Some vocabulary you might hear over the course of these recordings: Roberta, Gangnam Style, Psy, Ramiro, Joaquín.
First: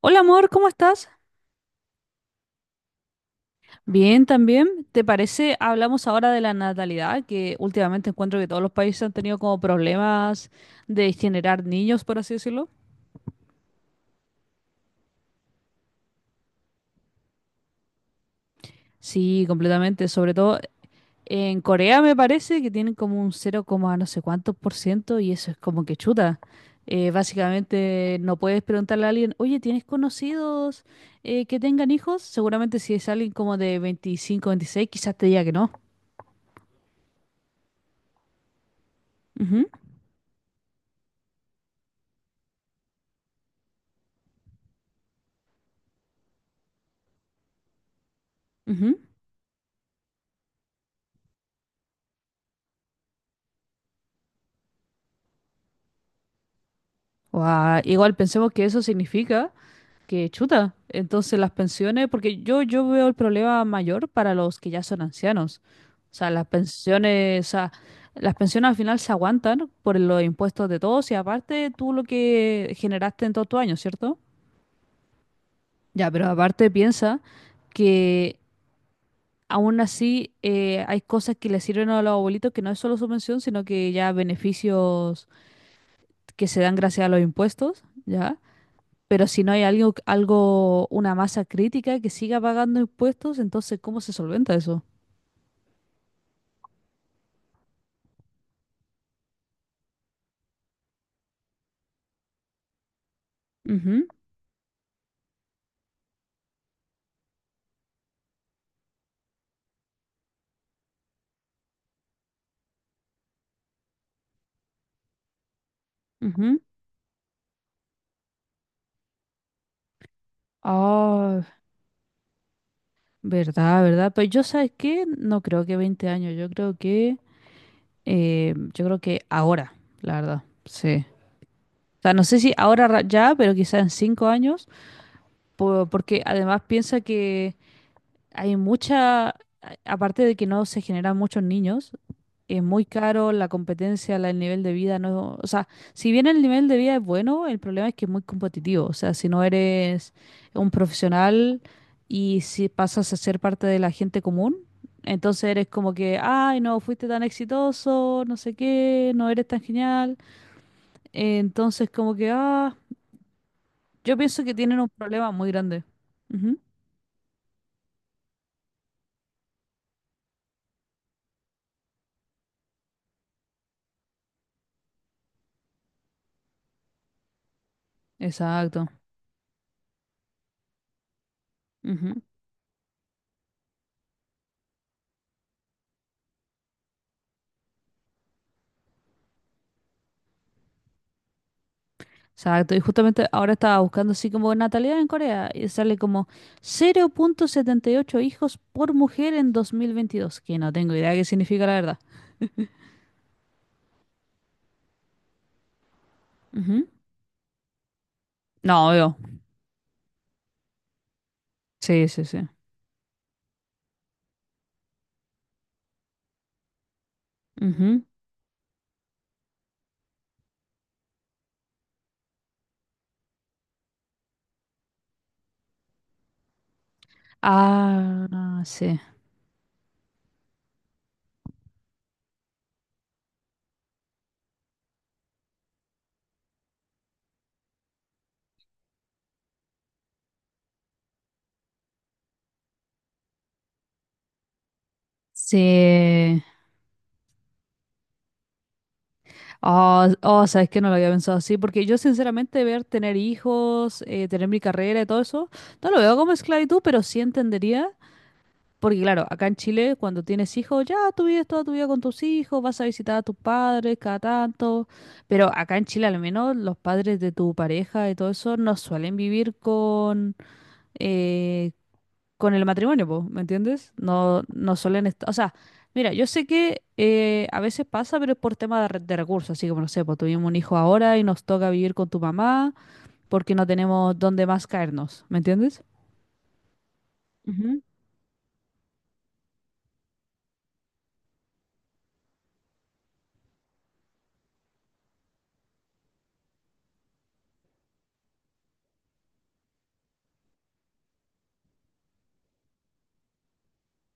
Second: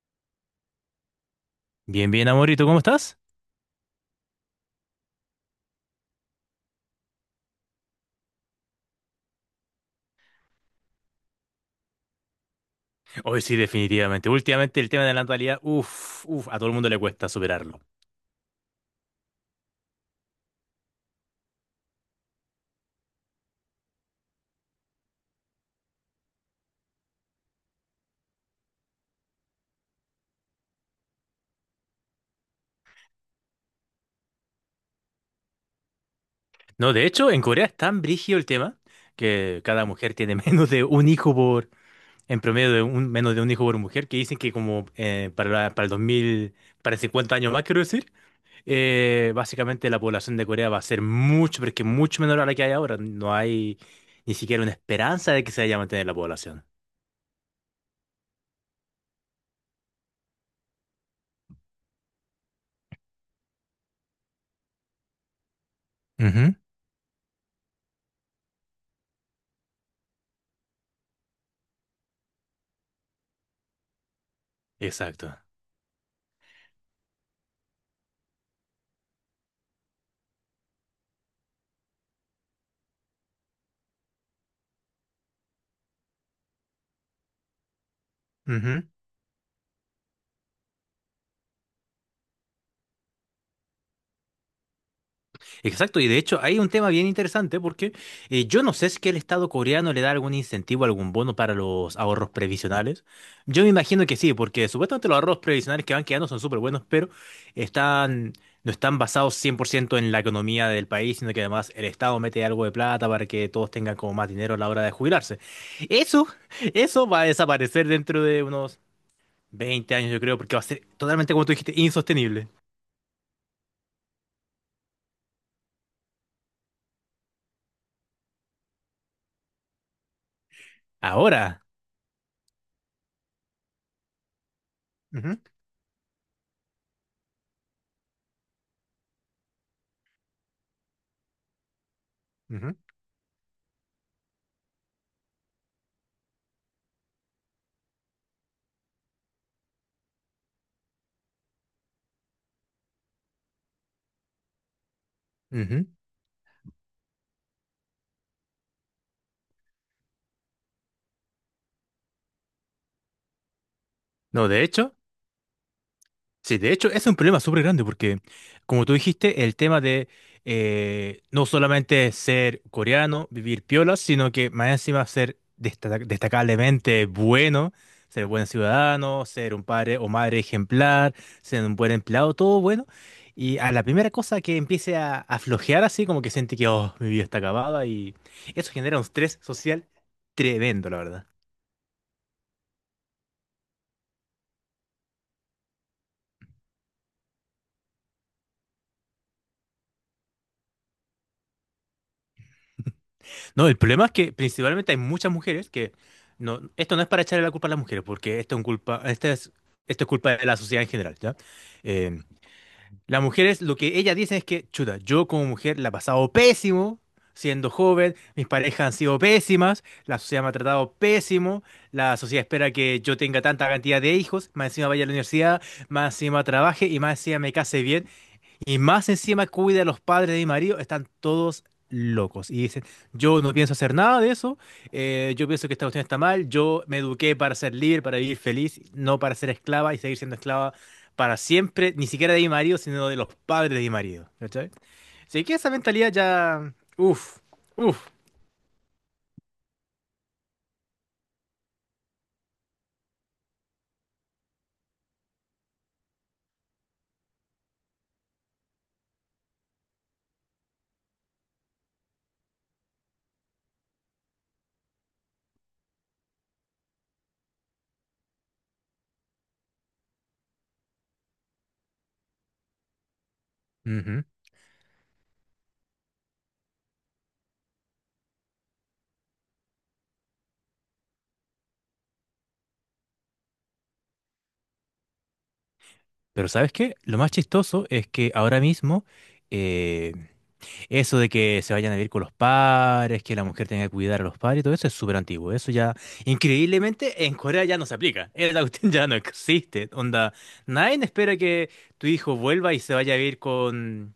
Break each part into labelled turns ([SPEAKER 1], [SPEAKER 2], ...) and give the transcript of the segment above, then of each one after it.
[SPEAKER 1] Hola amor, ¿cómo estás?
[SPEAKER 2] Bien, bien, amorito, ¿cómo estás?
[SPEAKER 1] Bien, también. ¿Te parece? Hablamos ahora de la natalidad, que últimamente encuentro que todos los países han tenido como problemas de generar niños, por así decirlo.
[SPEAKER 2] Hoy sí, definitivamente. Últimamente el tema de la natalidad, uff, uff, a todo el mundo le cuesta superarlo.
[SPEAKER 1] Sí, completamente. Sobre todo en Corea me parece que tienen como un 0, no sé cuántos por ciento y eso es como que chuta. Básicamente no puedes preguntarle a alguien, oye, ¿tienes conocidos que tengan hijos? Seguramente si es alguien como de 25, 26, quizás te diga que no.
[SPEAKER 2] No, de hecho, en Corea es tan brígido el tema que
[SPEAKER 1] Ujú,
[SPEAKER 2] cada mujer tiene menos de un hijo por, en promedio de un, menos de un hijo por mujer, que dicen que como para el 2000, para 50 años más, quiero decir,
[SPEAKER 1] ujú.
[SPEAKER 2] básicamente la población de Corea va a ser mucho, pero es que mucho menor a la que hay ahora. No hay ni siquiera una esperanza de que se vaya a mantener la población.
[SPEAKER 1] Guau, igual pensemos que eso significa que chuta. Entonces las pensiones, porque yo veo el problema mayor para los que ya son ancianos. O sea, las
[SPEAKER 2] Ujú.
[SPEAKER 1] pensiones, o sea, las pensiones al final se aguantan por los impuestos de todos y aparte tú lo que generaste en todos tus años, ¿cierto?
[SPEAKER 2] Exacto.
[SPEAKER 1] Ya, pero aparte piensa que aún así hay cosas que le sirven a los abuelitos que no es solo su pensión, sino que ya beneficios que se dan gracias a los impuestos, ¿ya? Pero si no hay algo, una masa crítica que siga pagando impuestos, entonces ¿cómo se solventa eso?
[SPEAKER 2] Exacto, y de hecho hay un tema bien interesante porque yo no sé si que el Estado coreano le da algún incentivo, algún bono para los ahorros previsionales. Yo me
[SPEAKER 1] Ujú,
[SPEAKER 2] imagino que sí, porque supuestamente los ahorros previsionales que van quedando son súper buenos, pero están, no están basados 100% en la economía del país, sino que además el Estado mete algo de plata para que todos tengan como más dinero a la hora de jubilarse. Eso,
[SPEAKER 1] ujú.
[SPEAKER 2] eso va a desaparecer dentro de unos 20 años, yo creo, porque va a ser totalmente,
[SPEAKER 1] Ah,
[SPEAKER 2] como tú dijiste, insostenible.
[SPEAKER 1] verdad, verdad. Pues yo, ¿sabes qué? No creo que 20 años, yo creo que ahora, la verdad, sí.
[SPEAKER 2] Ahora.
[SPEAKER 1] O sea, no sé si ahora ya, pero quizás en 5 años,
[SPEAKER 2] Ujú,
[SPEAKER 1] porque además piensa que hay mucha, a- aparte de que no se generan muchos niños, es
[SPEAKER 2] ujú,
[SPEAKER 1] muy caro la competencia, el nivel de vida, no, o sea, si bien el nivel de vida es bueno, el problema es que es muy competitivo, o sea, si no eres un profesional y si pasas a ser parte de la gente común, entonces eres
[SPEAKER 2] ujú.
[SPEAKER 1] como que, ay, no fuiste tan exitoso, no sé qué, no eres tan genial, entonces como que, ah, yo pienso
[SPEAKER 2] No,
[SPEAKER 1] que
[SPEAKER 2] de
[SPEAKER 1] tienen un
[SPEAKER 2] hecho.
[SPEAKER 1] problema muy grande. Ujú,
[SPEAKER 2] Sí, de hecho, ese es un problema súper grande porque, como tú dijiste, el tema de no solamente ser coreano, vivir piola, sino que más encima ser destacablemente bueno, ser buen
[SPEAKER 1] exacto.
[SPEAKER 2] ciudadano, ser un padre o madre ejemplar, ser un buen empleado, todo bueno. Y a la primera cosa que empiece a flojear así, como que siente que, oh, mi vida está acabada y eso genera un estrés social tremendo, la verdad.
[SPEAKER 1] Exacto, y justamente ahora estaba buscando así como natalidad en Corea y sale como 0,78 hijos por mujer en 2022, que no tengo idea qué significa la verdad.
[SPEAKER 2] No, el problema es que principalmente hay muchas mujeres que no,
[SPEAKER 1] Ujú.
[SPEAKER 2] esto no es para echarle la culpa a las mujeres, porque esto es un
[SPEAKER 1] No,
[SPEAKER 2] culpa,
[SPEAKER 1] obvio.
[SPEAKER 2] esta es, esto es culpa de la sociedad en general, ¿ya?
[SPEAKER 1] Sí,
[SPEAKER 2] Eh,
[SPEAKER 1] sí, sí.
[SPEAKER 2] las mujeres, lo que ellas dicen es que, chuta, yo como mujer la he pasado pésimo siendo
[SPEAKER 1] Ujú.
[SPEAKER 2] joven, mis parejas han sido pésimas, la sociedad me ha tratado pésimo, la sociedad espera que yo tenga tanta cantidad de hijos, más encima vaya a la universidad, más encima trabaje y más encima me case bien,
[SPEAKER 1] Ah,
[SPEAKER 2] y
[SPEAKER 1] sí.
[SPEAKER 2] más encima cuida a los padres de mi marido, están todos locos. Y dicen, yo no pienso hacer nada de eso, yo pienso que esta cuestión está mal, yo me eduqué para ser libre, para vivir feliz, no para ser esclava y seguir siendo esclava para siempre, ni siquiera de mi marido, sino de los padres de mi marido. ¿Cachai? Así que esa mentalidad
[SPEAKER 1] Sí.
[SPEAKER 2] ya... Uf, uf.
[SPEAKER 1] Oh, oh, sabes que no lo había pensado así, porque yo sinceramente ver tener hijos, tener mi carrera y todo eso, no lo veo como esclavitud, pero sí entendería. Porque claro, acá en Chile, cuando tienes hijos, ya tú vives toda tu vida con tus hijos, vas a visitar a tus padres cada tanto, pero acá en Chile al menos los padres de tu pareja y todo eso no suelen vivir eh, con el matrimonio, po, ¿me entiendes?
[SPEAKER 2] Ujú.
[SPEAKER 1] No, no suelen estar, o sea, mira, yo sé que a veces pasa, pero es por tema de recursos, así como no sé, pues tuvimos un hijo ahora y nos toca vivir con tu mamá porque no tenemos dónde más caernos, ¿me entiendes?
[SPEAKER 2] Pero ¿sabes qué? Lo más
[SPEAKER 1] Ujú,
[SPEAKER 2] chistoso es que ahora mismo... eh, Eso de que se vayan a vivir con los padres, que la mujer tenga que cuidar a los padres, todo eso es súper antiguo. Eso ya, increíblemente, en Corea ya no se aplica. La cuestión ya no existe. Onda, nadie espera que tu hijo vuelva y se vaya a vivir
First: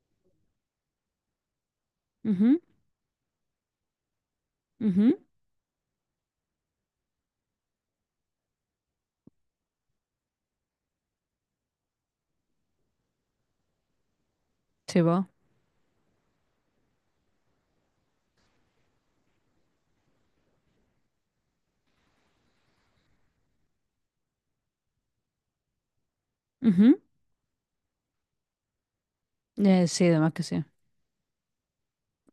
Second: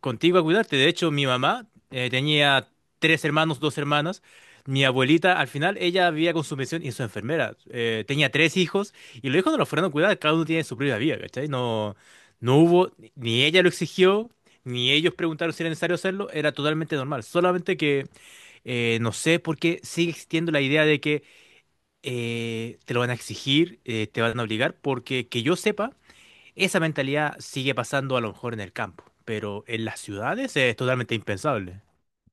[SPEAKER 2] contigo a cuidarte. De hecho, mi mamá
[SPEAKER 1] ujú,
[SPEAKER 2] tenía tres hermanos, dos hermanas. Mi
[SPEAKER 1] ujú.
[SPEAKER 2] abuelita, al final, ella vivía con su pensión y su enfermera. Tenía tres hijos y los hijos no los fueron a cuidar, cada uno tiene su propia vida, ¿cachai? No, no hubo, ni ella lo exigió, ni
[SPEAKER 1] Sí,
[SPEAKER 2] ellos
[SPEAKER 1] po.
[SPEAKER 2] preguntaron si era necesario hacerlo, era totalmente normal. Solamente que no sé por qué sigue existiendo la idea de que te lo van a exigir, te van a obligar, porque que yo sepa, esa
[SPEAKER 1] Ujú.
[SPEAKER 2] mentalidad sigue pasando a lo mejor en el campo, pero en las
[SPEAKER 1] Sí, además que
[SPEAKER 2] ciudades
[SPEAKER 1] sí.
[SPEAKER 2] es totalmente impensable.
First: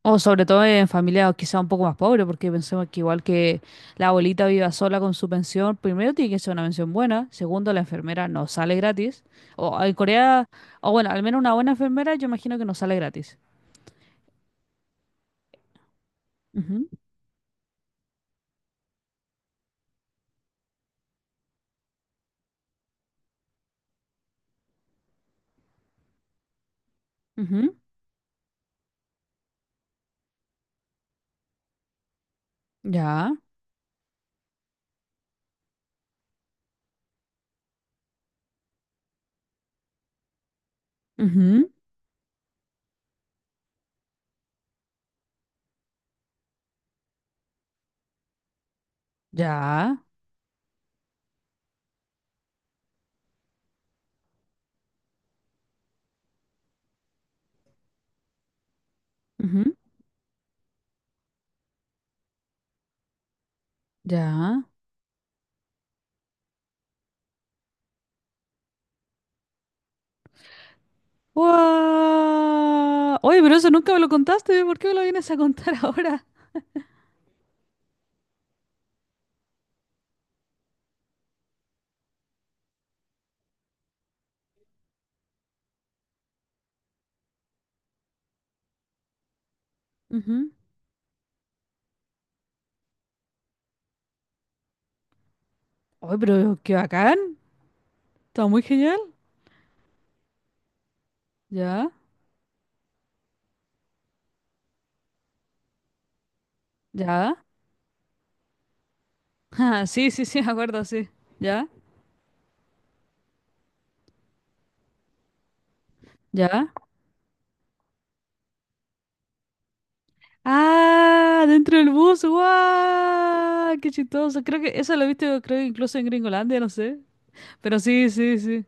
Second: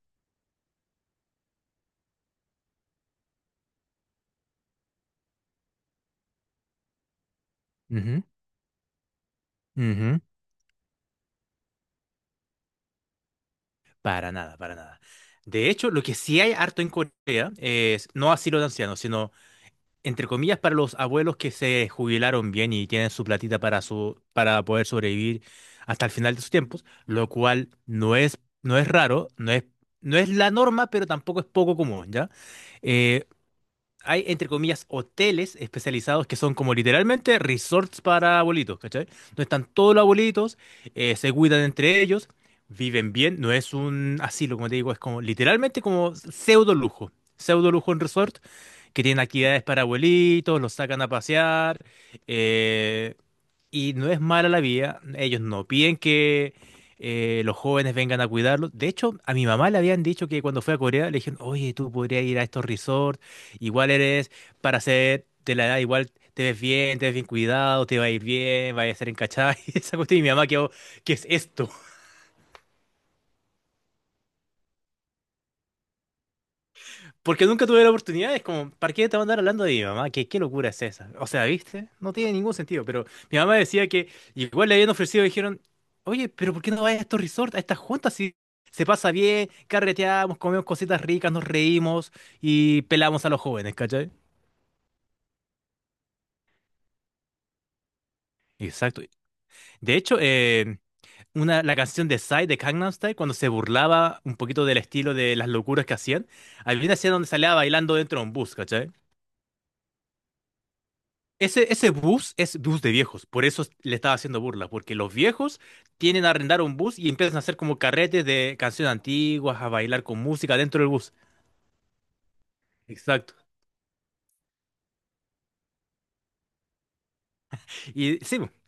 [SPEAKER 1] O sobre todo en familia quizá un poco más pobre, porque pensemos que igual que la abuelita viva sola con su pensión, primero tiene que ser una pensión buena, segundo la
[SPEAKER 2] Ujú,
[SPEAKER 1] enfermera no sale gratis. O en
[SPEAKER 2] ujú.
[SPEAKER 1] Corea, o bueno, al menos una buena enfermera yo imagino que no sale gratis.
[SPEAKER 2] Para nada, para nada. De hecho, lo que sí hay harto
[SPEAKER 1] Ujú,
[SPEAKER 2] en Corea es no asilo de ancianos, sino entre comillas para los abuelos que se jubilaron bien y tienen su platita para su para poder sobrevivir hasta el final de sus tiempos, lo cual
[SPEAKER 1] ujú,
[SPEAKER 2] no es raro, no es la norma, pero tampoco es poco común, ¿ya? Eh,
[SPEAKER 1] ya,
[SPEAKER 2] hay, entre comillas, hoteles especializados que son como literalmente resorts para abuelitos, ¿cachai? Donde están todos los abuelitos, se cuidan
[SPEAKER 1] ujú,
[SPEAKER 2] entre ellos, viven bien, no es un asilo, como te digo, es como literalmente como pseudo lujo en resort, que tienen actividades para
[SPEAKER 1] ya,
[SPEAKER 2] abuelitos, los sacan a pasear, eh, y no es mala la vida, ellos no piden que... los jóvenes vengan a cuidarlos. De hecho, a mi mamá
[SPEAKER 1] ujú,
[SPEAKER 2] le habían dicho que cuando fue a Corea le dijeron, oye, tú podrías ir a estos resorts. Igual eres
[SPEAKER 1] ya.
[SPEAKER 2] para ser de la edad, igual te ves bien cuidado, te va a ir bien, vas a ser encachada y esa cuestión. Y mi mamá quedó, ¿qué es esto?
[SPEAKER 1] ¡Guau! Oye, pero eso nunca me lo contaste, ¿por qué me lo vienes a contar ahora?
[SPEAKER 2] Porque nunca tuve la oportunidad, es como, ¿para qué te van a andar hablando de mi mamá? ¿Qué, qué locura es esa? O sea, ¿viste? No tiene ningún sentido, pero mi mamá decía que igual le habían ofrecido, dijeron, oye, pero ¿por qué no vas a estos resorts, a estas juntas si se pasa bien, carreteamos,
[SPEAKER 1] Ujú.
[SPEAKER 2] comemos cositas ricas, nos reímos y pelamos a los jóvenes, ¿cachai?
[SPEAKER 1] Oye, pero qué bacán, está muy genial.
[SPEAKER 2] Exacto. De hecho, una, la
[SPEAKER 1] Ya,
[SPEAKER 2] canción de Psy de Gangnam Style, cuando se burlaba un poquito del estilo de las locuras que hacían, había una escena donde
[SPEAKER 1] ya.
[SPEAKER 2] salía bailando dentro de un bus, ¿cachai?
[SPEAKER 1] Ah, sí, sí, sí, me acuerdo, sí. ¿Ya?
[SPEAKER 2] Ese bus es bus de viejos, por eso le estaba haciendo burla, porque los viejos tienen a arrendar
[SPEAKER 1] ¿Ya?
[SPEAKER 2] un bus y empiezan a hacer como carretes de canciones antiguas, a bailar con música dentro del bus.
[SPEAKER 1] ¡Ah! ¡Dentro del bus!
[SPEAKER 2] Exacto.
[SPEAKER 1] ¡Guau! ¡Qué chistoso! Creo que eso lo he visto, creo, incluso en Gringolandia, no sé. Pero sí,
[SPEAKER 2] Y
[SPEAKER 1] sí,
[SPEAKER 2] sí,
[SPEAKER 1] sí.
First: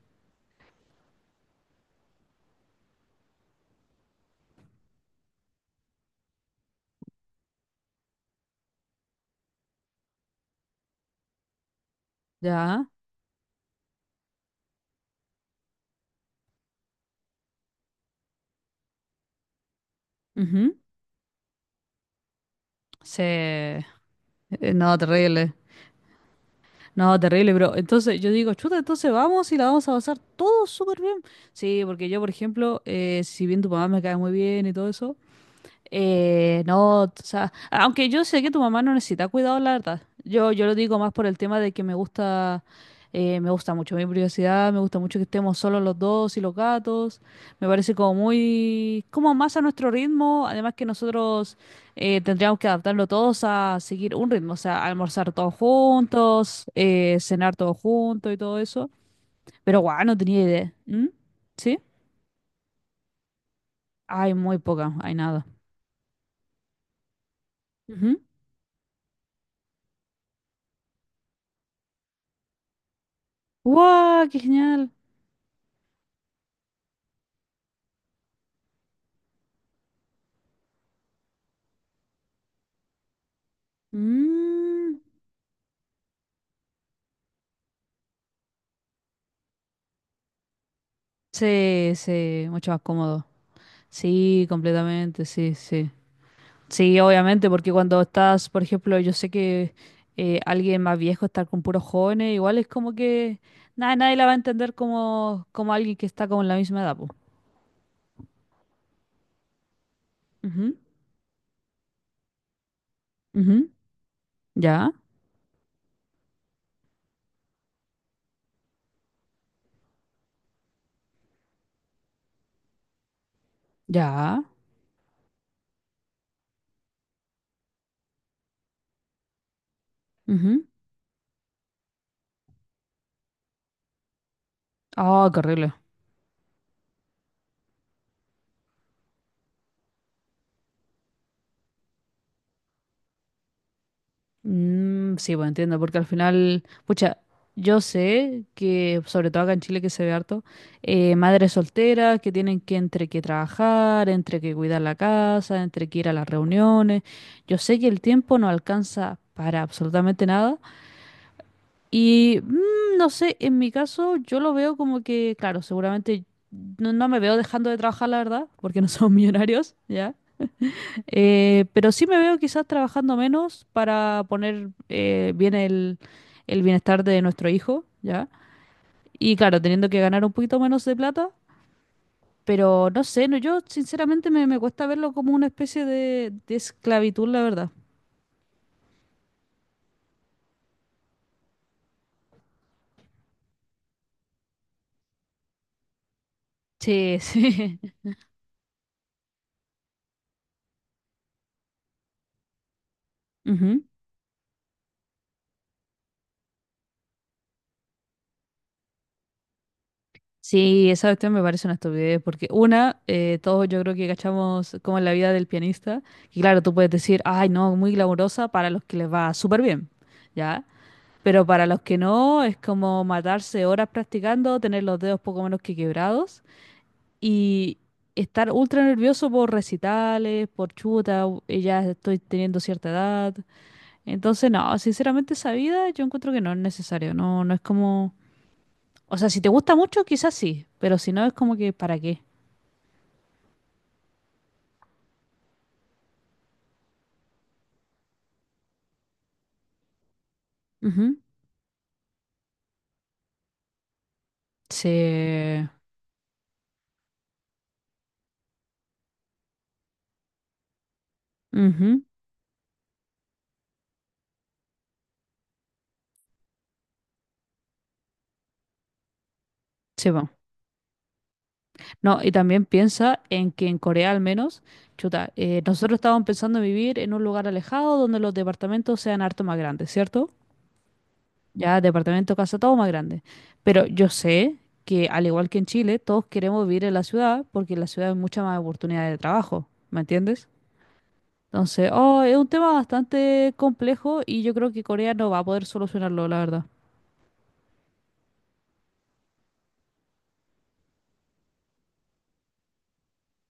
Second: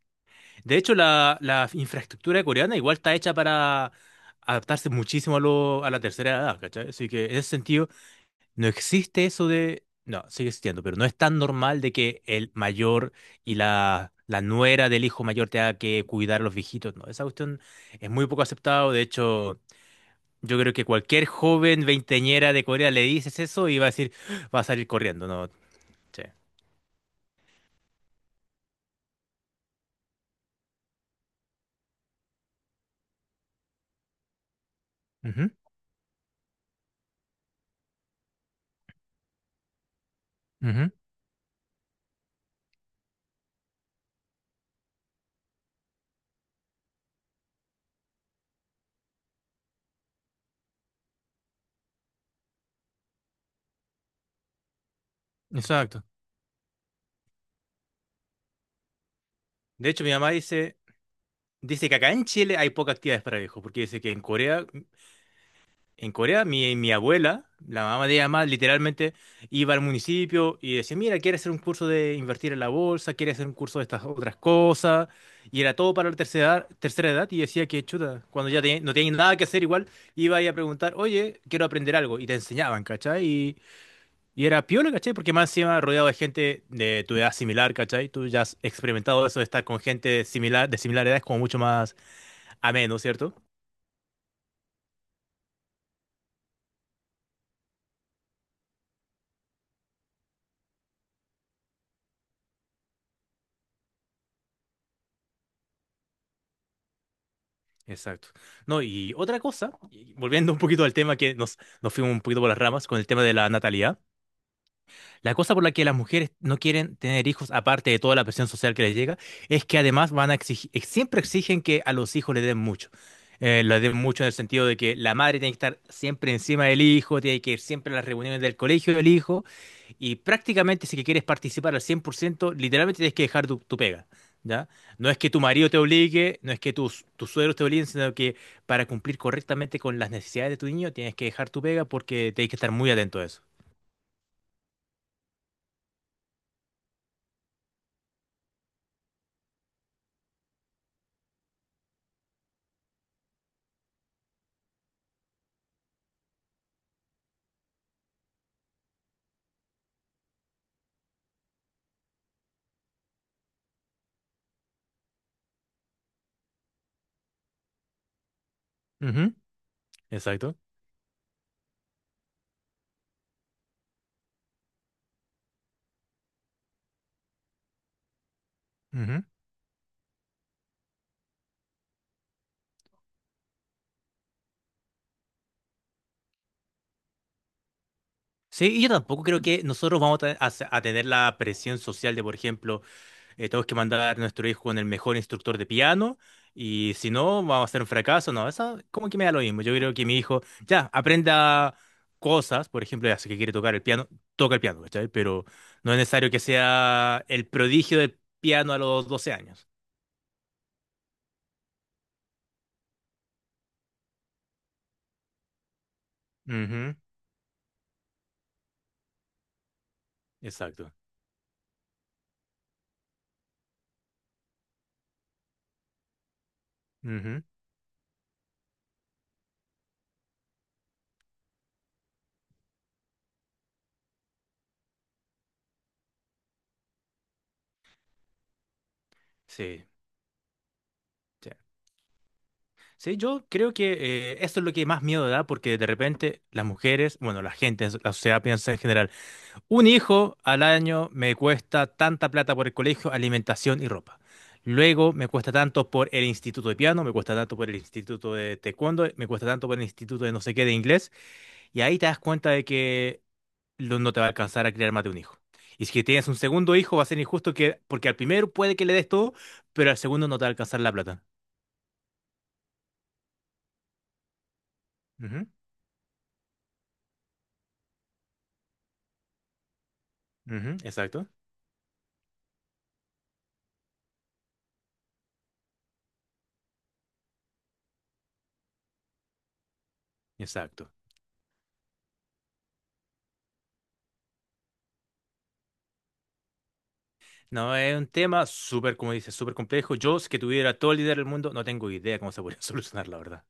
[SPEAKER 2] de hecho la infraestructura coreana igual está hecha para adaptarse muchísimo a la tercera edad, ¿cachai? Así que en ese sentido... No existe eso de... No, sigue existiendo, pero no es tan normal de que el
[SPEAKER 1] ¿Ya?
[SPEAKER 2] mayor y la nuera del hijo mayor tenga que cuidar a los viejitos. No, esa cuestión es muy poco aceptado. De hecho, yo creo
[SPEAKER 1] Ujú.
[SPEAKER 2] que cualquier joven veinteñera de Corea le
[SPEAKER 1] Sí.
[SPEAKER 2] dices eso y va a decir, "Ah, va a salir
[SPEAKER 1] No,
[SPEAKER 2] corriendo, ¿no?
[SPEAKER 1] terrible.
[SPEAKER 2] Sí.
[SPEAKER 1] No, terrible, bro. Entonces yo digo, chuta, entonces vamos y la vamos a pasar todo súper bien. Sí, porque yo, por ejemplo, si bien tu mamá me cae muy bien y todo eso,
[SPEAKER 2] Ujú,
[SPEAKER 1] No, o sea, aunque yo sé que tu mamá no necesita cuidado, la verdad. Yo lo
[SPEAKER 2] ujú,
[SPEAKER 1] digo más por el tema de que me gusta mucho mi privacidad, me gusta mucho que estemos solos los dos y los gatos. Me parece como muy, como más a nuestro ritmo. Además que nosotros tendríamos que adaptarlo todos a seguir un ritmo, o sea, almorzar todos
[SPEAKER 2] exacto.
[SPEAKER 1] juntos, cenar todos juntos y todo eso. Pero
[SPEAKER 2] De hecho,
[SPEAKER 1] guau,
[SPEAKER 2] mi
[SPEAKER 1] no
[SPEAKER 2] mamá
[SPEAKER 1] tenía idea.
[SPEAKER 2] dice,
[SPEAKER 1] ¿Mm? ¿Sí?
[SPEAKER 2] dice que acá en Chile hay pocas actividades para viejos, porque dice que en
[SPEAKER 1] Hay muy
[SPEAKER 2] Corea
[SPEAKER 1] poca, hay nada.
[SPEAKER 2] en Corea, mi abuela, la mamá de
[SPEAKER 1] Ujú.
[SPEAKER 2] ella más, literalmente iba al municipio y decía, mira, quiere hacer un curso de invertir en la bolsa, quiere hacer un curso de estas
[SPEAKER 1] ¡Guau!
[SPEAKER 2] otras
[SPEAKER 1] ¡Qué genial!
[SPEAKER 2] cosas, y era todo para la tercera, tercera edad, y decía que chuta, cuando no tenía nada que hacer igual, iba ahí a preguntar, oye, quiero aprender algo, y te enseñaban, ¿cachai? Y era piola,
[SPEAKER 1] Mm,
[SPEAKER 2] ¿cachai? Porque más encima rodeado de gente de tu edad similar, ¿cachai? Tú ya has experimentado eso de estar con gente similar, de similar edad, es como mucho
[SPEAKER 1] sí,
[SPEAKER 2] más
[SPEAKER 1] sí, mucho más
[SPEAKER 2] ameno,
[SPEAKER 1] cómodo.
[SPEAKER 2] ¿cierto?
[SPEAKER 1] Sí, completamente, sí, sí. Sí, obviamente, porque cuando estás, por ejemplo, yo sé que alguien más viejo estar con puros jóvenes, igual es como que nada, nadie la va a entender como, como alguien que está como en la misma edad, po.
[SPEAKER 2] Exacto. No, y otra cosa, y volviendo un
[SPEAKER 1] Ujú,
[SPEAKER 2] poquito al tema que nos fuimos un poquito por las ramas con el tema de la
[SPEAKER 1] ujú,
[SPEAKER 2] natalidad,
[SPEAKER 1] ya,
[SPEAKER 2] la cosa por la que las mujeres no quieren tener hijos, aparte de toda la presión social que les llega, es que además van a exigir, siempre exigen que a los hijos les den mucho. Les den mucho en el
[SPEAKER 1] ya,
[SPEAKER 2] sentido de que la madre tiene que estar siempre encima del hijo, tiene que ir siempre a las reuniones del colegio del hijo, y
[SPEAKER 1] ujú.
[SPEAKER 2] prácticamente si que quieres participar al 100%, literalmente tienes que dejar tu pega. ¿Ya? No es
[SPEAKER 1] Ah,
[SPEAKER 2] que
[SPEAKER 1] qué
[SPEAKER 2] tu marido
[SPEAKER 1] horrible.
[SPEAKER 2] te obligue, no es que tus suegros te obliguen, sino que para cumplir correctamente con las necesidades de tu niño tienes que dejar tu pega porque tienes que estar muy atento a eso.
[SPEAKER 1] Mm, sí, pues entiendo, porque al final, pucha, yo sé que, sobre todo acá en Chile que se ve harto, madres solteras que tienen que entre que trabajar, entre que cuidar la casa, entre que ir a las reuniones. Yo sé que el tiempo no alcanza para absolutamente nada. Y no sé, en mi caso yo lo veo como que, claro, seguramente no, no me veo dejando de trabajar, la verdad, porque no somos
[SPEAKER 2] Ujú,
[SPEAKER 1] millonarios, ¿ya?
[SPEAKER 2] exacto.
[SPEAKER 1] Pero sí me veo quizás trabajando menos para poner bien el bienestar de nuestro hijo, ¿ya?
[SPEAKER 2] Ujú.
[SPEAKER 1] Y claro, teniendo que ganar un poquito menos de plata, pero no sé, no, yo sinceramente me cuesta verlo como una especie de esclavitud, la verdad.
[SPEAKER 2] Sí, y yo tampoco creo que nosotros vamos a, te- a se- a tener la presión social de, por ejemplo, tenemos que mandar a nuestro hijo con el mejor instructor de piano y si
[SPEAKER 1] Sí,
[SPEAKER 2] no, vamos a
[SPEAKER 1] sí.
[SPEAKER 2] ser un fracaso. No, eso como que me da lo mismo. Yo creo que mi hijo ya aprenda cosas, por ejemplo, ya sé que quiere tocar el
[SPEAKER 1] Ujú.
[SPEAKER 2] piano, toca el piano, ¿cachai? Pero no es necesario que sea el prodigio del piano a los 12 años.
[SPEAKER 1] Sí, esa cuestión me parece una estupidez, porque todos yo creo que cachamos como en la vida del pianista, y claro, tú puedes
[SPEAKER 2] Ujú.
[SPEAKER 1] decir, ay, no, muy glamurosa para los que les va súper bien, ¿ya?
[SPEAKER 2] Exacto.
[SPEAKER 1] Pero para los que no, es como matarse horas practicando, tener los dedos poco menos que quebrados
[SPEAKER 2] Ujú.
[SPEAKER 1] y estar ultra nervioso por recitales, por chuta, y ya estoy teniendo cierta edad. Entonces, no, sinceramente esa vida yo encuentro que no es necesario, no, no es como... O sea, si te gusta
[SPEAKER 2] Sí.
[SPEAKER 1] mucho, quizás sí, pero si no, es como que ¿para qué?
[SPEAKER 2] Sí, yo creo que esto es lo que más miedo da, porque de repente las mujeres, bueno, la gente, la sociedad piensa en general, un hijo al año
[SPEAKER 1] Ujú.
[SPEAKER 2] me cuesta tanta plata por el colegio, alimentación y ropa. Luego me cuesta
[SPEAKER 1] Se...
[SPEAKER 2] tanto por el instituto de piano, me cuesta tanto por el instituto de taekwondo, me cuesta tanto por el instituto de no sé qué de inglés, y ahí
[SPEAKER 1] Ujú,
[SPEAKER 2] te das cuenta de que no te va a alcanzar a criar más de un hijo. Y si que tienes un segundo hijo, va a ser injusto que, porque al primero puede que le des todo, pero al
[SPEAKER 1] se
[SPEAKER 2] segundo
[SPEAKER 1] va.
[SPEAKER 2] no te va a alcanzar la plata.
[SPEAKER 1] No, y también piensa en que en Corea al menos, chuta,
[SPEAKER 2] Ujú,
[SPEAKER 1] nosotros estábamos pensando en vivir en un lugar alejado donde los departamentos sean harto más grandes, ¿cierto?
[SPEAKER 2] ujú, exacto.
[SPEAKER 1] Ya, departamento, casa, todo más grande. Pero yo sé que al igual que en Chile, todos queremos vivir en la ciudad porque en la ciudad hay mucha más oportunidad de trabajo, ¿me entiendes?
[SPEAKER 2] Exacto.
[SPEAKER 1] Entonces, oh, es un tema bastante complejo y yo creo que Corea no va a poder solucionarlo, la verdad.
[SPEAKER 2] No, es un tema súper, como dices, súper complejo. Yo, si que tuviera todo el dinero del mundo, no tengo idea cómo se podría solucionar, la verdad.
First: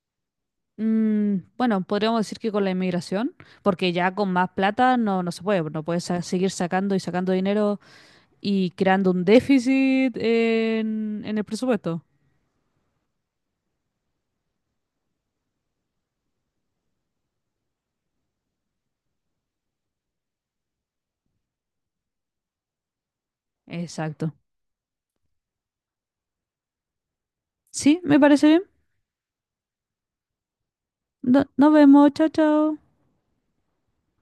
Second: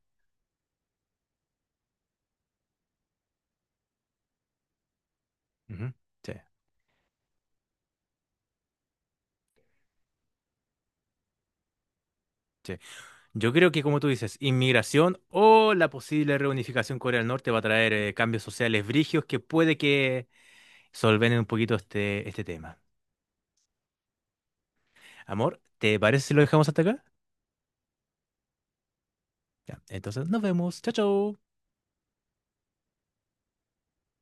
[SPEAKER 1] Mm, bueno, podríamos decir que con la inmigración, porque ya con más plata no, no se puede, no
[SPEAKER 2] Ujú,
[SPEAKER 1] puedes
[SPEAKER 2] sí,
[SPEAKER 1] seguir sacando y sacando dinero y creando un déficit en el presupuesto.
[SPEAKER 2] sí. Yo creo que, como tú dices, inmigración o la posible reunificación Corea del Norte va a traer cambios sociales brigios que puede que solvenen un poquito este tema.
[SPEAKER 1] Exacto.
[SPEAKER 2] Amor, ¿te parece si lo dejamos hasta acá?
[SPEAKER 1] Sí, me parece bien.
[SPEAKER 2] Ya, entonces nos vemos. Chao, chao.
[SPEAKER 1] Nos vemos, chao, chao.